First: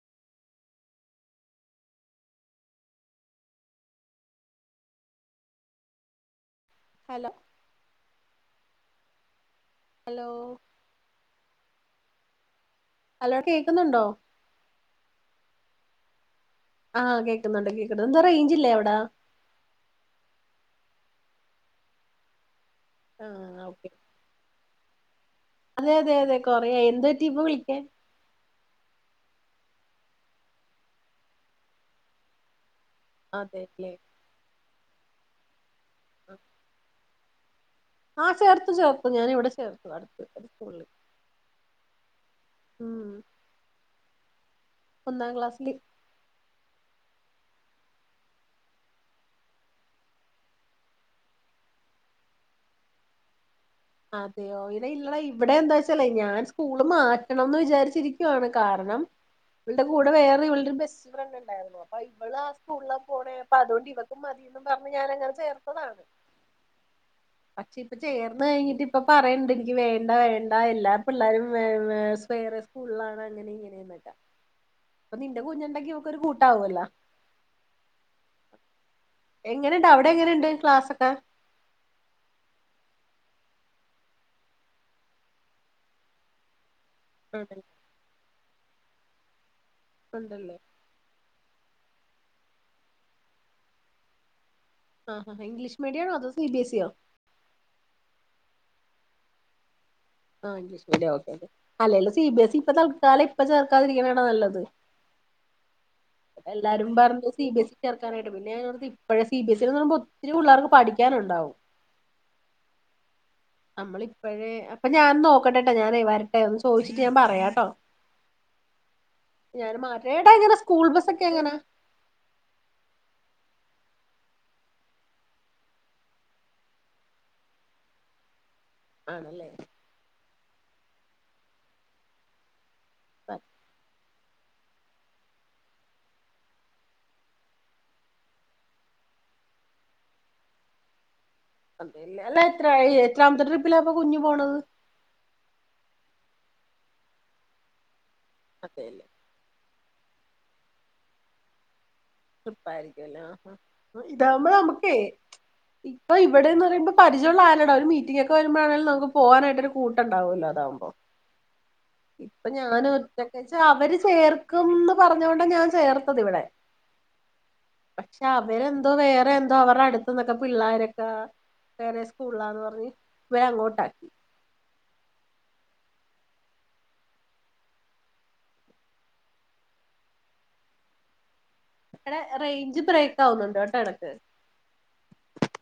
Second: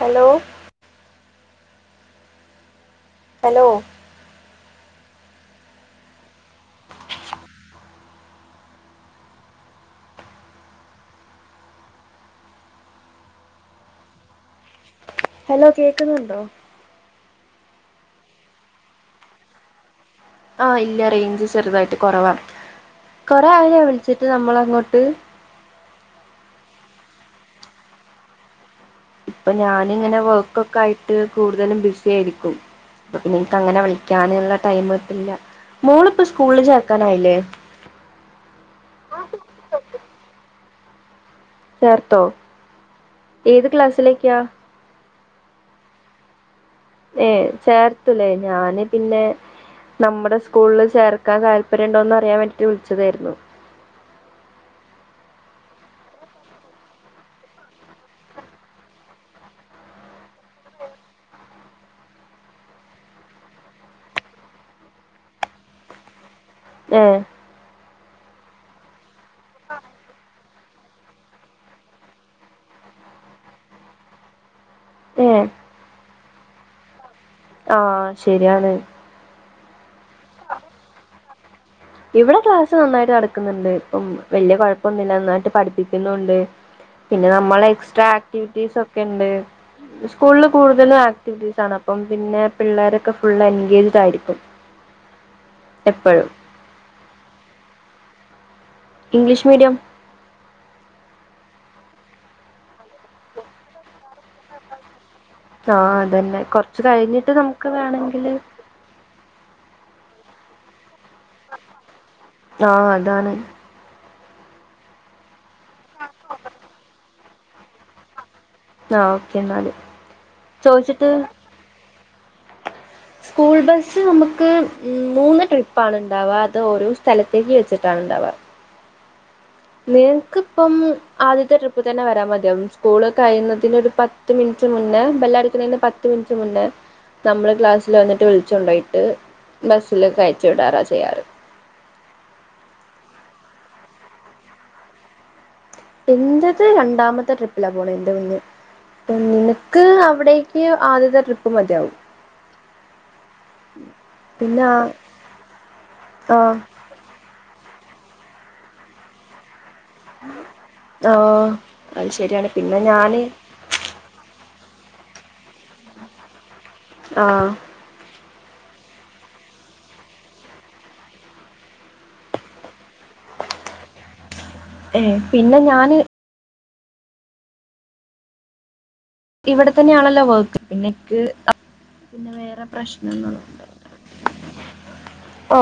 Hello hello hello hello hello കേക്കുന്നുണ്ടോ hello കേക്കുന്നുണ്ടോ ആഹ് കേക്കുന്നുണ്ട് കേക്കുന്നുണ്ട് എന്താ റേഞ്ച്ില്ലേ അവിടെ ആഹ് ഇല്ല റേഞ്ച് ചെറുതായിട്ട് കുറവാാണ് കൊറെ ആഹ് ആ യോ ഓക്കെ വിളിച്ചിട്ട് നമ്മൾ അങ്ങോട്ട് അതെ അതെ അതെ കൊറെയായി എന്താ റ്റീപ്പ വിളിക്കാൻ ഇപ്പൊ ഞാനിങ്ങനെ വർക്കൊക്കെ ആയിട്ട് കൂടുതലും ബിസി ആയിരിക്കും നിനക്ക് അങ്ങനെ അതെല്ലേ വിളിക്ക ിക്കാനുള്ള ടൈ മ് കിട്ടില്ല മോളിപ്പോ സ്കൂളിൽ ചേർക്കാനായില്ലേ ആഹ് ചേർത്തു ചേർത്തു ഞാന് ഇവിടെ ചേർത്തു അടുത്ത് അടുത്തുള്ള സ്‌കൂളിൽ ചേർത്തോ ഉം ഏത് ക്ലാസ്സിലേക്കാ ഒന്നാം ക്ലാസ്സില് ഏ ചേർത്തൂലേ ഞാന് പിന്നെ നമ്മുടെ സ്കൂളിൽ ചേർക്കാൻ താല്പര്യ ഉണ്ടോന്ന് അറിയാൻ വേണ്ടിട്ട് വിളിച്ചതായിരുന്നു അതെയോ ഇടെ ഇല്ലള ഇവിടെ എന്താ വച്ചല്ലേ ഞാൻ സ്കൂള് മാറ്റണംന്ന് വിചാരിച്ചിരിക്കുവാണ് കാരണം ഇവളടെ കൂടെ വേറെ ഇവളടെ ഒരു ബസ്റ്റ് ഫ്രണ്ട് ഉണ്ടായിരുന്നു അപ്പൊ ഇവള് ആ സ്കൂളില പോണ് അപ്പൊ അതോണ്ട് ഇവക്കു മതിന്ന് പറഞ്ഞ് ഞാന അങ്ങനെ ചേർത്തതാണ് ഏഹ് പക്ഷെ ഇപ്പ ചേർന്ന് കഴിഞ്ഞ ഇപ്പ പറയണ്ട് എനിക്ക് വേണ്ട വേണ്ട എല്ല പിള്ളേരുംേവറെ സ്കൂളിലാണ് അങ്ങനെ ഇങ്ങനെയൊന്നുല്ല അപ്പൊ നിന്റെ ഏഹ് കുഞ്ഞുണ്ടെങ്കി ഇവൾക്കൊരു കൂട്ട ആാവല്ലോ ആഹ് ശരിയാണ് എങ്ങനെണ്ട് അവിടെ എങ്ങനെണ്ട് ക്ലാസ് ഒക്കെ ഇവിടെ ക്ലാസ് നന്നായിട്ട് നടക്കുന്ന്ണ്ട്. ഇപ്പം വല്യ കൊഴപ്പൊന്നുല്ല. നന്നായിട്ട് പഠിപ്പിക്കുന്നുണ്ട്. പിന്നെ നമ്മൾ ആണല്ലേ എക്സ്ട്രാ ആക്ടിവിറ്റീസ് ഒക്കെ ഇണ്ട്. സ്കൂള് ള് ഉണ്ടല്ലേ കൂടുതലും [unintelligible] ആക്ടീസ് ആണ്. അപ്പം പിന്നെ പിള്ളേരൊക്കെ ഫുള്ള് എൻഗേജ്ഡ് ആയിരിക്കും. ആഹാ ഇംഗ്ലീഷ് മീഡിയം ആണൊ എപ്പഴും അതോ C B S E [unintelligible] English medium. ആ ഇഗ്ലീഷ് മേഡിയം ഓക്കെ അല്ലേലും സി ബി എസ് ഇ ഇപ്പ തൽക്കാലം ഇപ്പ ചേർക്കാതിരിക്ക്ണാ ട്ടൊ നല്ലത് ആഹ് അതന്നെ കൊറച്ച് എല്ലാരും പറ്ഞ്ഞു. കഴിഞ്ഞിട്ട് സി ബി നമുക്ക് എസ് ഇ വേണെങ്കില് ചേർക്കാനായിട്ട് പിന്നെ ഞ പഴേ സി ബി എസ് ഇ പറ് [unintelligible] പ ഒത്തിരി പുള്ളേർക്ക് പഠിക്കാന്ണ്ടാവും. ആഹ് അതാണ് അമ്മളിപ്പഴേ അപ്പൊ ഞാൻ നോക്കെട്ടൊട്ടോ ഞാനേ വരെട്ടെ ഒന്ന് ചോദിച്ചിട്ട് ഞാൻ പറയാട്ടോ. ആഹ് ഓക്കെ എന്നാല് ഞാൻ മാറ്റയുടെ എട എങ്ങന സ്കൂൾ ചോദിച്ചിട്ട് ബസ്സ് ഒക്കെ എങ്ങന. സ്കൂൾ ബസ്സ് നമുക്ക് മൂന്ന് ട്രിപ്പ ആണ് ബണ്ടാവ. അത് ഓരോ സ്ഥലത്തേക്ക് വെച്ചിട്ടാണ് ഇണ്ടാവ ആണെല്ലേ നിനക്ക് ഇപ്പം ആദ്യത്തെ ട്രിപ്പ് തന്നെ വരാ മത്യാവും. സ്കൂള് കഴിയുന്നതിനന് ഒരു പത്ത് ത്ത് മിനിറ്റ് മുന്നെ ബെല്ല അടിക്ക് ണേന്റെ പത്ത് മിൻറ്റ് മുന്നെ നമ്മള് ക്ലാസ്സിൽ വന്നിട്ട് വിളിച്ചു കൊണ്ടോയിട്ട് ബസ്സില് കയറ്റി വിടാറാ ചെയ്യാറ്. അത [unintelligible] അല്ല എത്ര എത്രാമത്തെ ട്രിപ്പിലാപ്പ കുഞ്ഞു പോണത്. എന്റെത് രണ്ടാമത്തെ ട്രിപ്പിലാ പോണെ എൻ്റെ കുഞ് അതേല്ലെ നിനക്ക് അവിടേക്ക് ആദ്യത്തെ ട്രിപ്പ് മതിയാവും. തൃപ്പായിരിക്കെലേ ആഹ് ഇതാകുമ്പ പിന്നെ നമക്കേ ആഹ് ഇപ്പൊ ഇവിടേന്ന് പറയുമ്പം. പരിചയുള്ള ആരടാ ഒര് മീറ്റിങ്ങെക്കെ വരുമ്പോ ആണെലും നമുക്ക് പോവാനായിട്ട് ഒരു കൂട്ടണ്ടാവൊല്ലോ അതാവുമ്പോ ആഹ് അത് ഇപ്പൊ ശരിയാണ് പിന്നെ ഞൻ ഞാന് ഒറ്റക്ക ക്ഷെ അവര് ചേർക്കുംന്ന് പറഞ്ഞോണ്ട ഞാൻ ചേർത്തത് ഇവിടെ. ആഹ് പക്ഷെ അവരെന്തോ വേറെ എന്തോ അവർടെ അടുത്ത്ന്നൊക്കെ പിള്ളാരൊക്കാ. വേറെ സ്കൂൾലാന്ന് പറഞ്ഞ് വേം അങ്ങോട്ടാക്കി. ഏഹ് പിന്നെ ഞാൻ ഇവിടെ തന്നെ ആണൊല്ലോ വർക്ക് പിന്നെ ഇക്ക് അ എടാ പിന്നെ വേറെ റേഞ്ച് ബ്രേക്ക് ആവുന്നുണ്ട് പ്രശ്നങ്ങളുണ്ട് കേട്ടോ ഇടക്ക് ഓ.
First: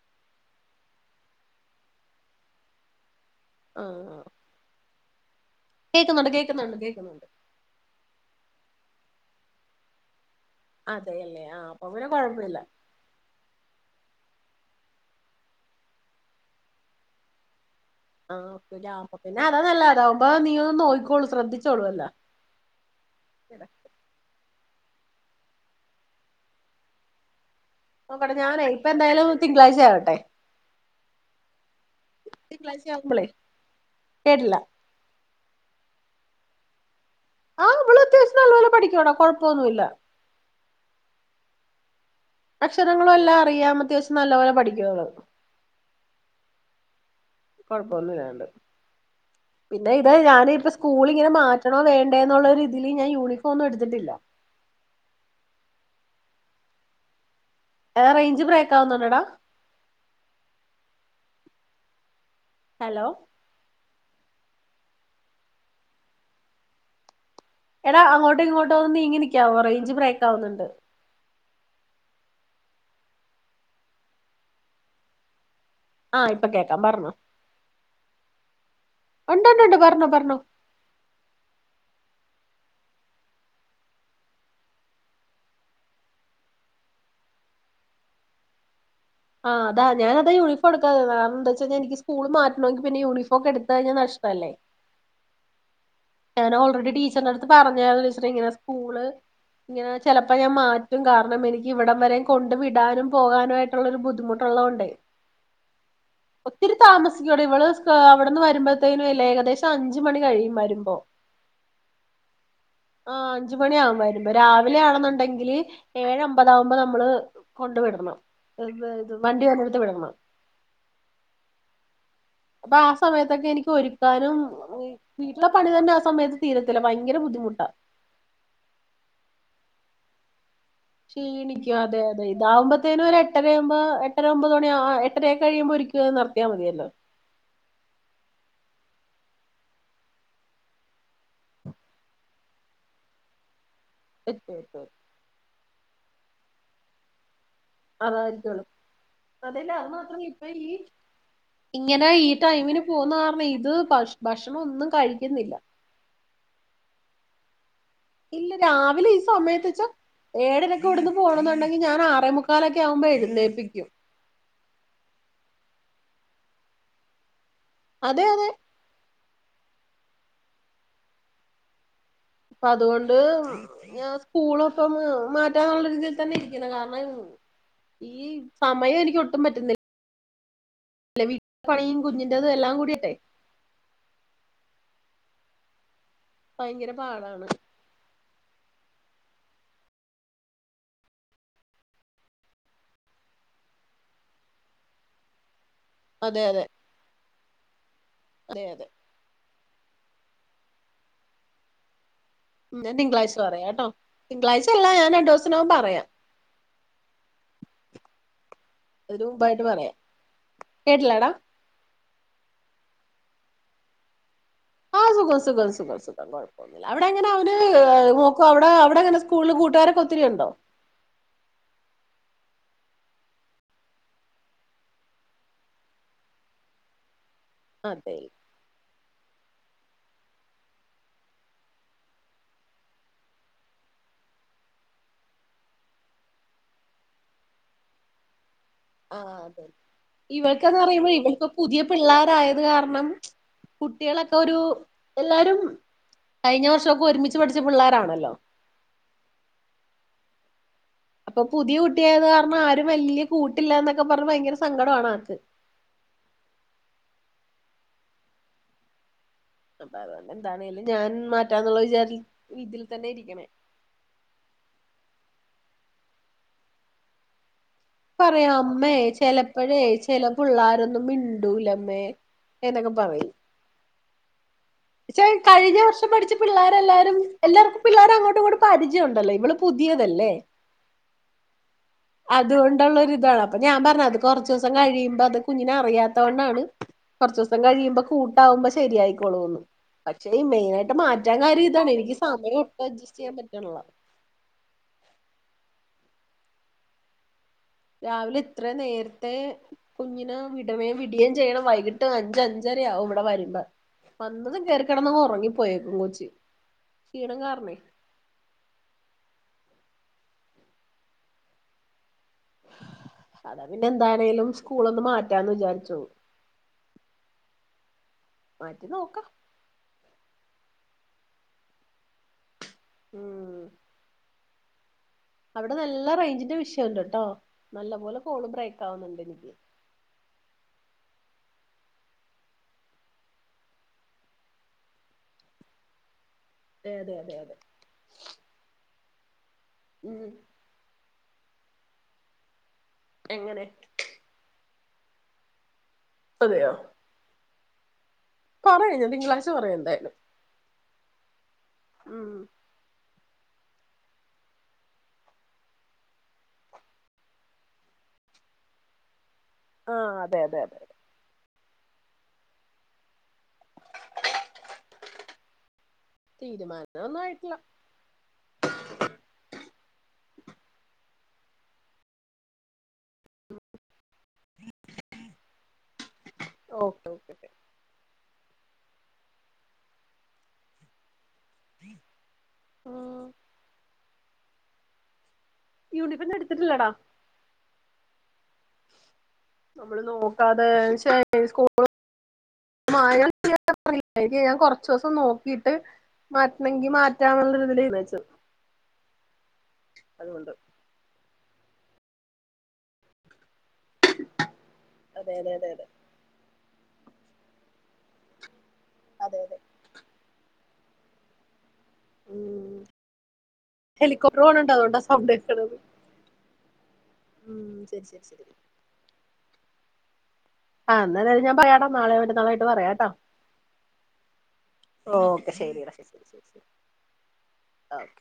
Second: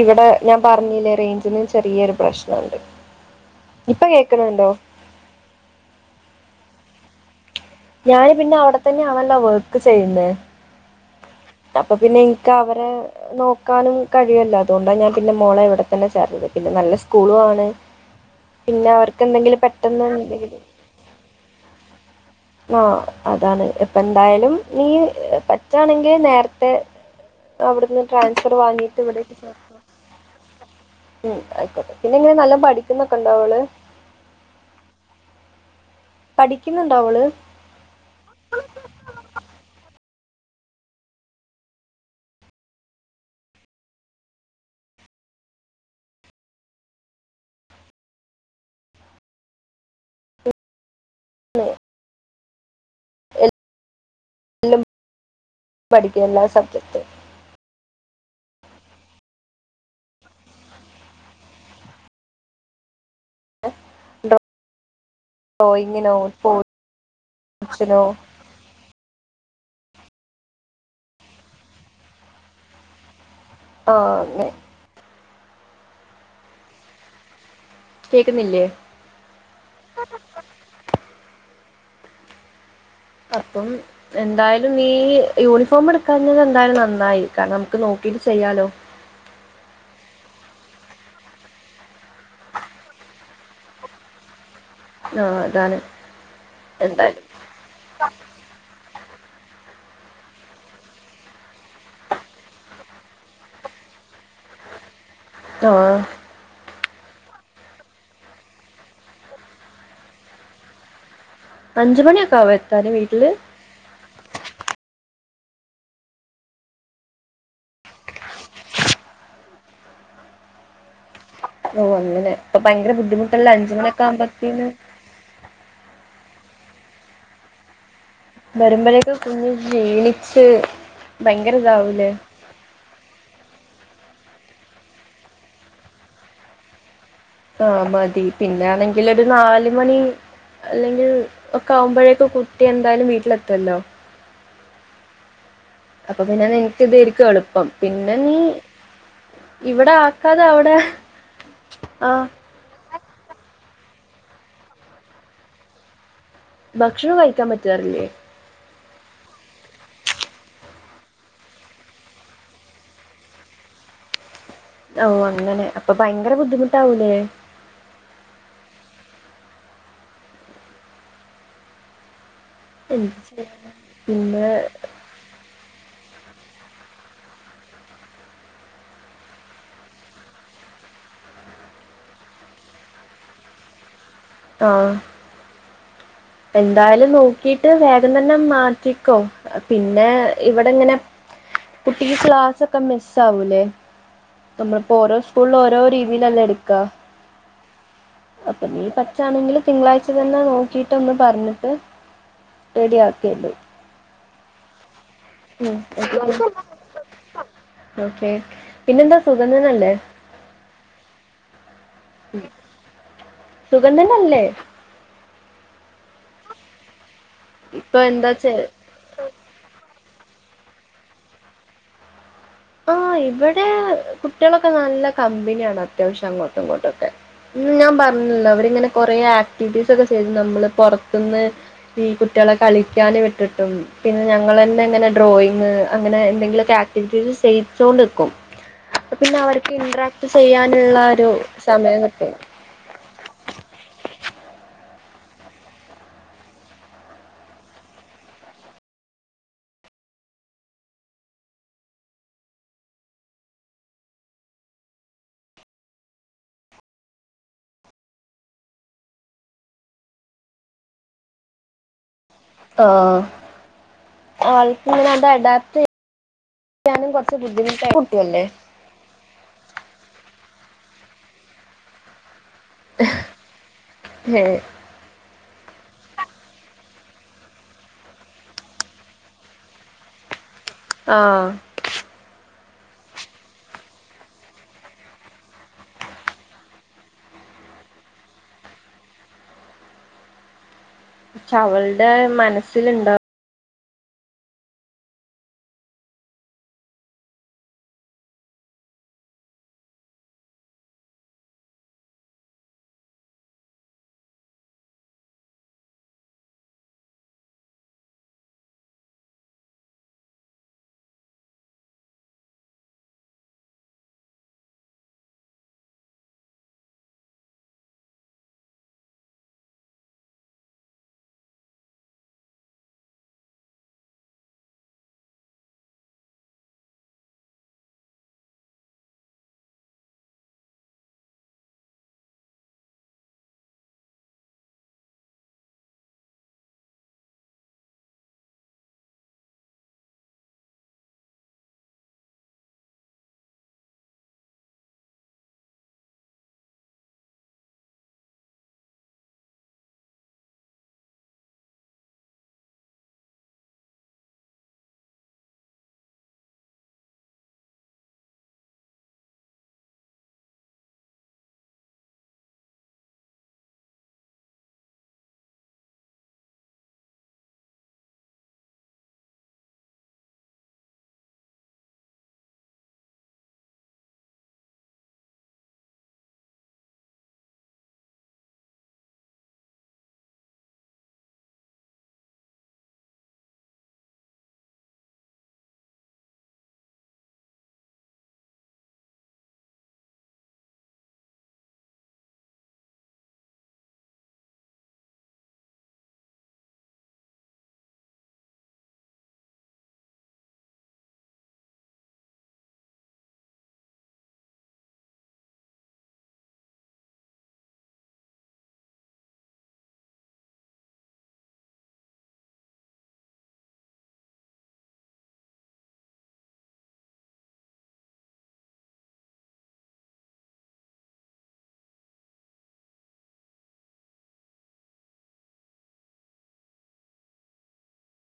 ഇവടെ ഞാൻ പറഞ്ഞില്ലേ. റേയ്ഞ്ചിന് ചെറ്യേയൊരു പ്രശ്ന ഉണ്ട് ഇപ്പൊ ആഹ് കേക്ക്ണ് ണ്ടോ കേക്കുന്നുണ്ട് കേക്കുന്നുണ്ട് കേക്കുന്നുണ്ട് ഞാന് പിന്നെ അവിടെത്തന്നെയാണല്ലോ വർക്ക് ചെയ്യുന്നെ. അതേല്ലേ അപ്പ പിന്നെ ഇൻക്ക് അവരെ നോ ക്കാനും കഴിയലൊ അതുകോണ്ടാ ഞാൻ പിന്നെ മോളെ ഇവിടെ തന്നെ ചേർത്തിയത് പിന്നെ നല്ല സ്കൂളു ആണ്. ആഹ് പിന്നെ അപ അവർക്ക് പിന്നെ എന്തെങ്കിലും അതാ നല്ല പെട്ടെന്ന് അതാവുമ്പോ എന്തെങ്കിലും നീയോ ഒന്ന് നോക് ക്കോളു ശ്രദ്ധിച്ചോളൂ അല്ലാ. ആഹ് അതാണ്. ഇപ്പന്തായാലും നീ പറ്റാണെങ്കി നേര്ത്തെ അവിടുന്ന് നോക്കട്ടെ ട്രാൻസ്ഫർ ഞാനേ ഇപ്പ വാങ്ങീട്ട് ഇവിടേക്ക് എന്തായാലും തിങ്കളാഴ്ച ചേർത്തണം. ആവട്ടെ ഉം ആയിക്കോട്ടെ. പിന്നെ എങ്ങനെ നല്ലം പഠിക്കുന്നോക്കെ ഉണ്ടോ അവള്. കേട്ട്ല്ല പഠിക്കിന്നുണ്ടോ അവള് ആഹ് ഇവള് അത്യാവശ്യം നല്ല പോലെ പഠിക്ക്യോട കൊഴപ്പോന്നുല്ല. അക്ഷരങ്ങളും എല്ലാം അറിയാം അത്യാവശ്യം നല്ലപോലെ പഠിക്കു അവള്. കോഴപ്പോന്നില്ലാണ്ട് പിന്നെ ഇതാ ഞാനിപ്പ സ് കൂളിങ്ങനെ മാറ്റണോ വേണ്ടെ എന്നുള്ള ഒരു ഇതിൽ ഞാൻ യൂണിഫോം എടുത്തിട്ടില്ല. എല്ലാം [unintelligible] പഠിക്കുന്ന സബ്ജക്ട്. റെയ്ഞ്ച് ബ്രേക്ക് ആവുന്നുണ്ടെടാ. ഹലോ [inaudible] എടാ ഫംഗ്ഷനോ അങ്ങോട്ടോ ഇങ്ങോട്ടോ ഒന്ന് നീങ്ങിനിക്ക്യവോ റേഞ്ച് ബ്രേക്കാവുന്നുണ്ട് ആഹ് ങ്ങേ ആഹ് ഇപ്പോ കെക്കാം പറഞ്ഞോ കെക്ക്ന്നില്ലെ ഉണ്ട്ണ്ടുണ്ട് പറഞ്ഞോ പറഞ്ഞോ അർപ്പം എന്തായാലും നീ യൂണിഫോം എടുക്കാഞ്ഞത് എന്തായാലും നന്നായി കാരണം നമുക്ക് നോക്കീട്ട് ചെയ്യാലോ ആഹ് അതാ ഞാനതാ യണിഫോം എടുക്കാത കാര്ണം എന്തച്ച കഴിഞ്ഞ എനിക്ക് സ്കൂൾ മാറ്റണങ്കി പിന്നെ യൂണഫോക്കെ എടുത്ത് കഴിഞ്ഞാ നഷ്ടല്ലേ ആഹ് അതാണ് ഞാൻ ഓൾറെഡി എന്തായാലും ടീച്ചറിന്റെ അടുത്ത് പറഞ്ഞാരുന്നു ടീച്ചർ ഇങ്ങനെ സ്കൂള് ഇങ്ങനെ ചെലപ്പോ ഞാൻ മാറ്റും കാരണം എനിക്ക് ഇവിടം വരെ കോണ്ട് വിടാനും പോകാനും ആയിട ട്ടുള്ള ഒരു ബദ്ധിമുട്ടുള്ളോണ്ടെ ആഹ് ഒത്തിരി താമസിക്കോടി ഇവള് സ്‌ക അവിടുന്ന് വരുമ്പോഴത്തേനുല്ലെ ഏകദേശം അഞ്ച് മണി കഴിയും വരുമ്പോ അഞ്ച് മണിയോക്കാവും എ ആഹ് അഞ്ച് മണിയാവും വരുമ്പോ രാവിലെ ആണെന്നുണ്ടെങ്കില് ഏഴ അമ്പതാകുമ്പോ നമ്മള് കോണ്ട് വിടണം ഇത് ഇത് വണ്ടി വരുന്നെടുത്ത് വിടണം ഓ അങ്ങനാ ഇപ്പൊ അപ്പൊ ആ ഭയങ്കര സമയത്തൊക്കെ ബുദ്ധിമുട്ടുള്ള എനിക്ക് അഞ്ച് മണിയൊക്കെ ഒരുക്കാനും ആവുമ്പത്തിന് ഈ വീട്ടിലെ പണി തന്നെ ആ സമയത്ത് തീരത്തില്ല ഭയങ്കര ബുദ്ധിമുട്ടാ വരുമ്പഴേക്ക് കുഞ്ഞ് ക്ഷീണിച്ച് ഭയങ്കര ഇതാവൂലേ ഇതാവുമ്പത്തിന് ഒരു എട്ടരയാമ്പോ എട്ടര ഒമ്പത് മണി ആഹ് എട്ടരയക്കെ കഴിയുമ്പോ ഒരിക്കെ നടത്തിയാ മതിയല്ലോ ആഹ് മതി പിന്നാണെങ്കിൽ ഒരു നാല് മണി അല്ലെങ്കിൽ ഒക്കെ ആവുമ്പഴേക്ക് കുട്ടി എന്തയാലും വീട്ടിലെത്തുവല്ലോ എത്തും എത്തും അപ്പൊ പിന്നെ നിങ്ങക്ക് ഇതേര്ക്കു എളുപ്പം പിന്നെ നീ അതായിരിക്കും എളുപ്പം അതല്ല ഇവിടെ അന്ന് തൊട്ട് ആക്കാതെ നിക്കേലി അവിടെ ആ ഇങ്ങനെ ഈ ടൈമിന് പോവുന്ന കാരണം ഇത് ബഷ് ഭക്ഷണം ഒന്നും കഴിക്കുന്നില്ല ഭക്ഷണം കഴിക്കാ പറ്റാറില്ലേ ഇല്ല രാവിലെ ഈ സമയത്ത്ച്ചാ ഏഴരക്ക് ഇവട്ന്ന് പോണം എന്നുണ്ടെങ്കി ഞാൻ ആറേ മുക്കാലൊക്കെ ആവുമ്പോ എഴുന്നേപ്പിക്കും ഓ അങ്ങനെ അപ്പൊ ഭയങ്കര ബുദ്ധിമുട്ടാവൂലേ അതെ അതെ അപ്പൊ അതുകൊണ്ട് എന്ത് ചെയ്യാ? ഞാൻ പിന്നെ സ്കൂള് വിട്ട് വന്ന് മാ റ്റാനുള്ള രീതിയിൽ തന്നെ ഇരിക്ക്ണേ കാരണം ഈ സമയെനിക്ക് ഒട്ടും പറ്റുന്നി ല്ല വീട്ട് പണീ കുഞ്ഞിന്റെതല്ലാം കൂടിയിട്ടെ ആഹ് ഭയങ്കര എന്തായാലും പാടാണ് നോക്കിട്ട് വേഗം തന്നെ മാറ്റിക്കോ പിന്നെ ഇവടെങ്ങനെ കുട്ടിക്ക് ക്ലാസൊക്കെ മിസ്സാവുലെ നമ്മള്പ്പോ ഓരോ സ്കൂള് ഓരോ രീ അതെ രീതീലല്ലേ അതെ എടുക്കാ അതെ അപ്പൊ നീ അതെ പറ്റാണെങ്കില് തിങ്കളാഴ്ച തന്നെ നോക്കിട്ട് ഒന്ന് പറഞ്ഞ്ട്ട് ഉം ഞാൻ തിങ്കളാഴ്ച പറയാട്ടോ തിങ്കളഴചല്ല ഞാൻ രണ്ടോസ് ഉം [inaudible] ഓക്കെ പിന്നെന്താ അതിന് സുഖം മുമ്പായിട്ട് തന്നല്ലേ പറയാം കേട്ടില്ലേടാ ഉം സുഖം തന്നല്ലേ ആഹ് സുഖം സുഖം സുഖം സുഖം കുഴപ്പൊന്നില്ല അവിടെങ്ങന അവന് ഏ ഇപ്പൊ എന്താ നോക്കൊ ചെ അവിടെ അവിടെങ്ങനെ സ് സ്കൂളില് കൂട്ടുകാരൊക്കെ ഒത്തിരി ഉണ്ടോ ആഹ് ഇവിടേ കുട്ടികളൊക്കെ നല്ല കമ്പ്നിയാണ് അത്യാവശ്യം അങ്ങോട്ടും ഇങ്ങോട്ടൊക്കെ ഇന്ന് ഞാൻ അതെ പറഞ്ഞല്ലോ അവരിങ്ങനെ കൊറെേ ആക്ടിവിറ്റീസ് ഒക്കെ ചെയ്ത് നമ്മള് പൊറത്ത്ന്ന് ഈ കുട്ടികളെ കളിക്കാന് വിട്ടിട്ടും പിന്നെ ഞങ്ങളെന്നെ ഇങ്ങനെ ഡ്രോയിങ് അങ്ങനെ എന്തെങ്കിലുംഒക്കെ ആ ക്ടിവിറ്റീസ് ചെയ്യിച്ചോണ്ട് നിക്കും അപ്പൊ ആഹ് പിന്നെ അതെ അവർക്ക് ഇന്ററാക്ട് ഇവൾക്കന്ന് ചെയ്യാനുള്ള പറയുമ്പോ ഒരു ഇവളിപ്പോ പുതിയ സമയം കിട്ടും പിള്ളാരായത് കാരണം കുട്ടിയളൊക്കെ ഒരു എല്ലാരും കഴിഞ്ഞ വർഷൊക്കെ ഒരുമിച്ച് പഠിച്ച പിള്ളാരാണല്ലോ അപ്പൊ പുതിയ കുട്ടിയായത് കാരണം ആരും വല്ല്യ കൂട്ടില്ല എന്നൊക്കെ പറഞ്ഞ് ഭയങ്കര സങ്കട ആണ് ആക്ക് അപ്പൊ അതുകൊണ്ട് എന്താണേലും ഞാൻ മാറ്റാന്നുള്ള വിചാരി ഇതിൽ തന്നെ ആഹ് ഇരിക്കണേ ആൾക്കങ്ങനത് അഡാപ്റ്റ് യ്യാനും കുറച്ച് ബുദ്ധിമുട്ടായി ഭു പറയാ അമ്മേ ചെലപ്പഴേ ചെല പിള്ളാരൊന്നും മിണ്ടൂലമ്മേ ഏഹ് ന്നൊക്കെ പറയും ഏഹ് പച്ചേ കഴിഞ്ഞ വർഷം പഠിച്ച പിള്ളാരെല്ലാരും എല്ലാവർക്കും പിള്ളാരങ്ങോട്ടും ഇങ്ങോട്ടും പരിചയം ഉണ്ടല്ലോ ഇവള് പുതിയതല്ലേ ആഹ് അതുകൊണ്ടള്ളരു ഇതാണ് അപ്പൊ ഞാൻ പറഞ്ഞ് അത് കൊറച്ച്സം കഴിയുമ്പോ അത് കുഞ്ഞിനെ അറിയാത്തോണ്ടാണ് കൊറച്ച്സം കഴിയുമ്പോ കൂട്ടാവുമ്പോ ശരിയായിക്കോളൂന്ന് പക്ഷേ മെയിനായി ട്ട് മാറ്റാ പക്ഷെ കാര്യം ഇതാണ് അവളുടെ എനിക്ക് സമയം ഒട്ട് മനസ്സിലുണ്ട് അഡ്ജസ്റ്റ് ചെയ്യാൻ പറ്റ്ൺള രാവിലെ ഇത്ര നേരത്തെ കുഞ്ഞിന് വിടമേയും വിടിയം ചെയ്യണം വൈകിട്ട് അഞ്ച അഞ്ചരയാവും ഇവിടെ വരുമ്പോ വന്നതും കേറിക്കടന്ന് ഉറങ്ങിപ്പോയേക്കും കൊച്ചി ക്ഷീണം കാരണേ അതാ പിന്നെ എന്താണേലും സ്കൂള് ഒന്ന് മാറ്റാന്ന് വിചാരിച്ചോ മാറ്റി നോക്ക ഉം അവിടെ നല്ല റേഞ്ചിന്റെ വിഷയുണ്ട്ട്ടോ നല്ല പോലെ കോള് ബ്രേക്ക് ആവുന്നുണ്ട് എനിക്ക് അതെ അതെ അതെ അതെ ഉം എങ്ങനെ പ്പം സെരിയാവു പറയാ ഞാ തിങ്കളാഴ്ച പറയ ന്തായാലു ഉം ആഹ് അതെ അതെ അതെ തീരുമാനൊന്നും ആയിട്ടില്ല ഓക്കെ ഓക്കെ ആഹ് യൂണിഫിന്ന് എടുത്തിട്ടില്ലെടാ നമ്മള് നോക്കാതെ ഷേ [inaudible] മായ [inaudible] കൊർച്ചോസം നോക്കിട്ട് മാറ്റണങ്കി മാറ്റാന്നുള്ളതിലന്ന് വച്ച അതുകൊണ്ട് അതെ അതെ അതെ അതെ അതെ അതെ ഉം ഹെലികോപ്റ്റർ പോണണ്ട അതുകൊണ്ടാ സൗണ്ടേക്കുന്നത് ഉം ശരി ശരി ശരി ആഹ് ന്നാലെ ഞാൻ പറയാട്ട നളൊയിട്ട മറ്റനാളായിട്ട് പറയാട്ടോ ഓക്കെ ശരി റശ ശരി ശരി ശരി ഓകെ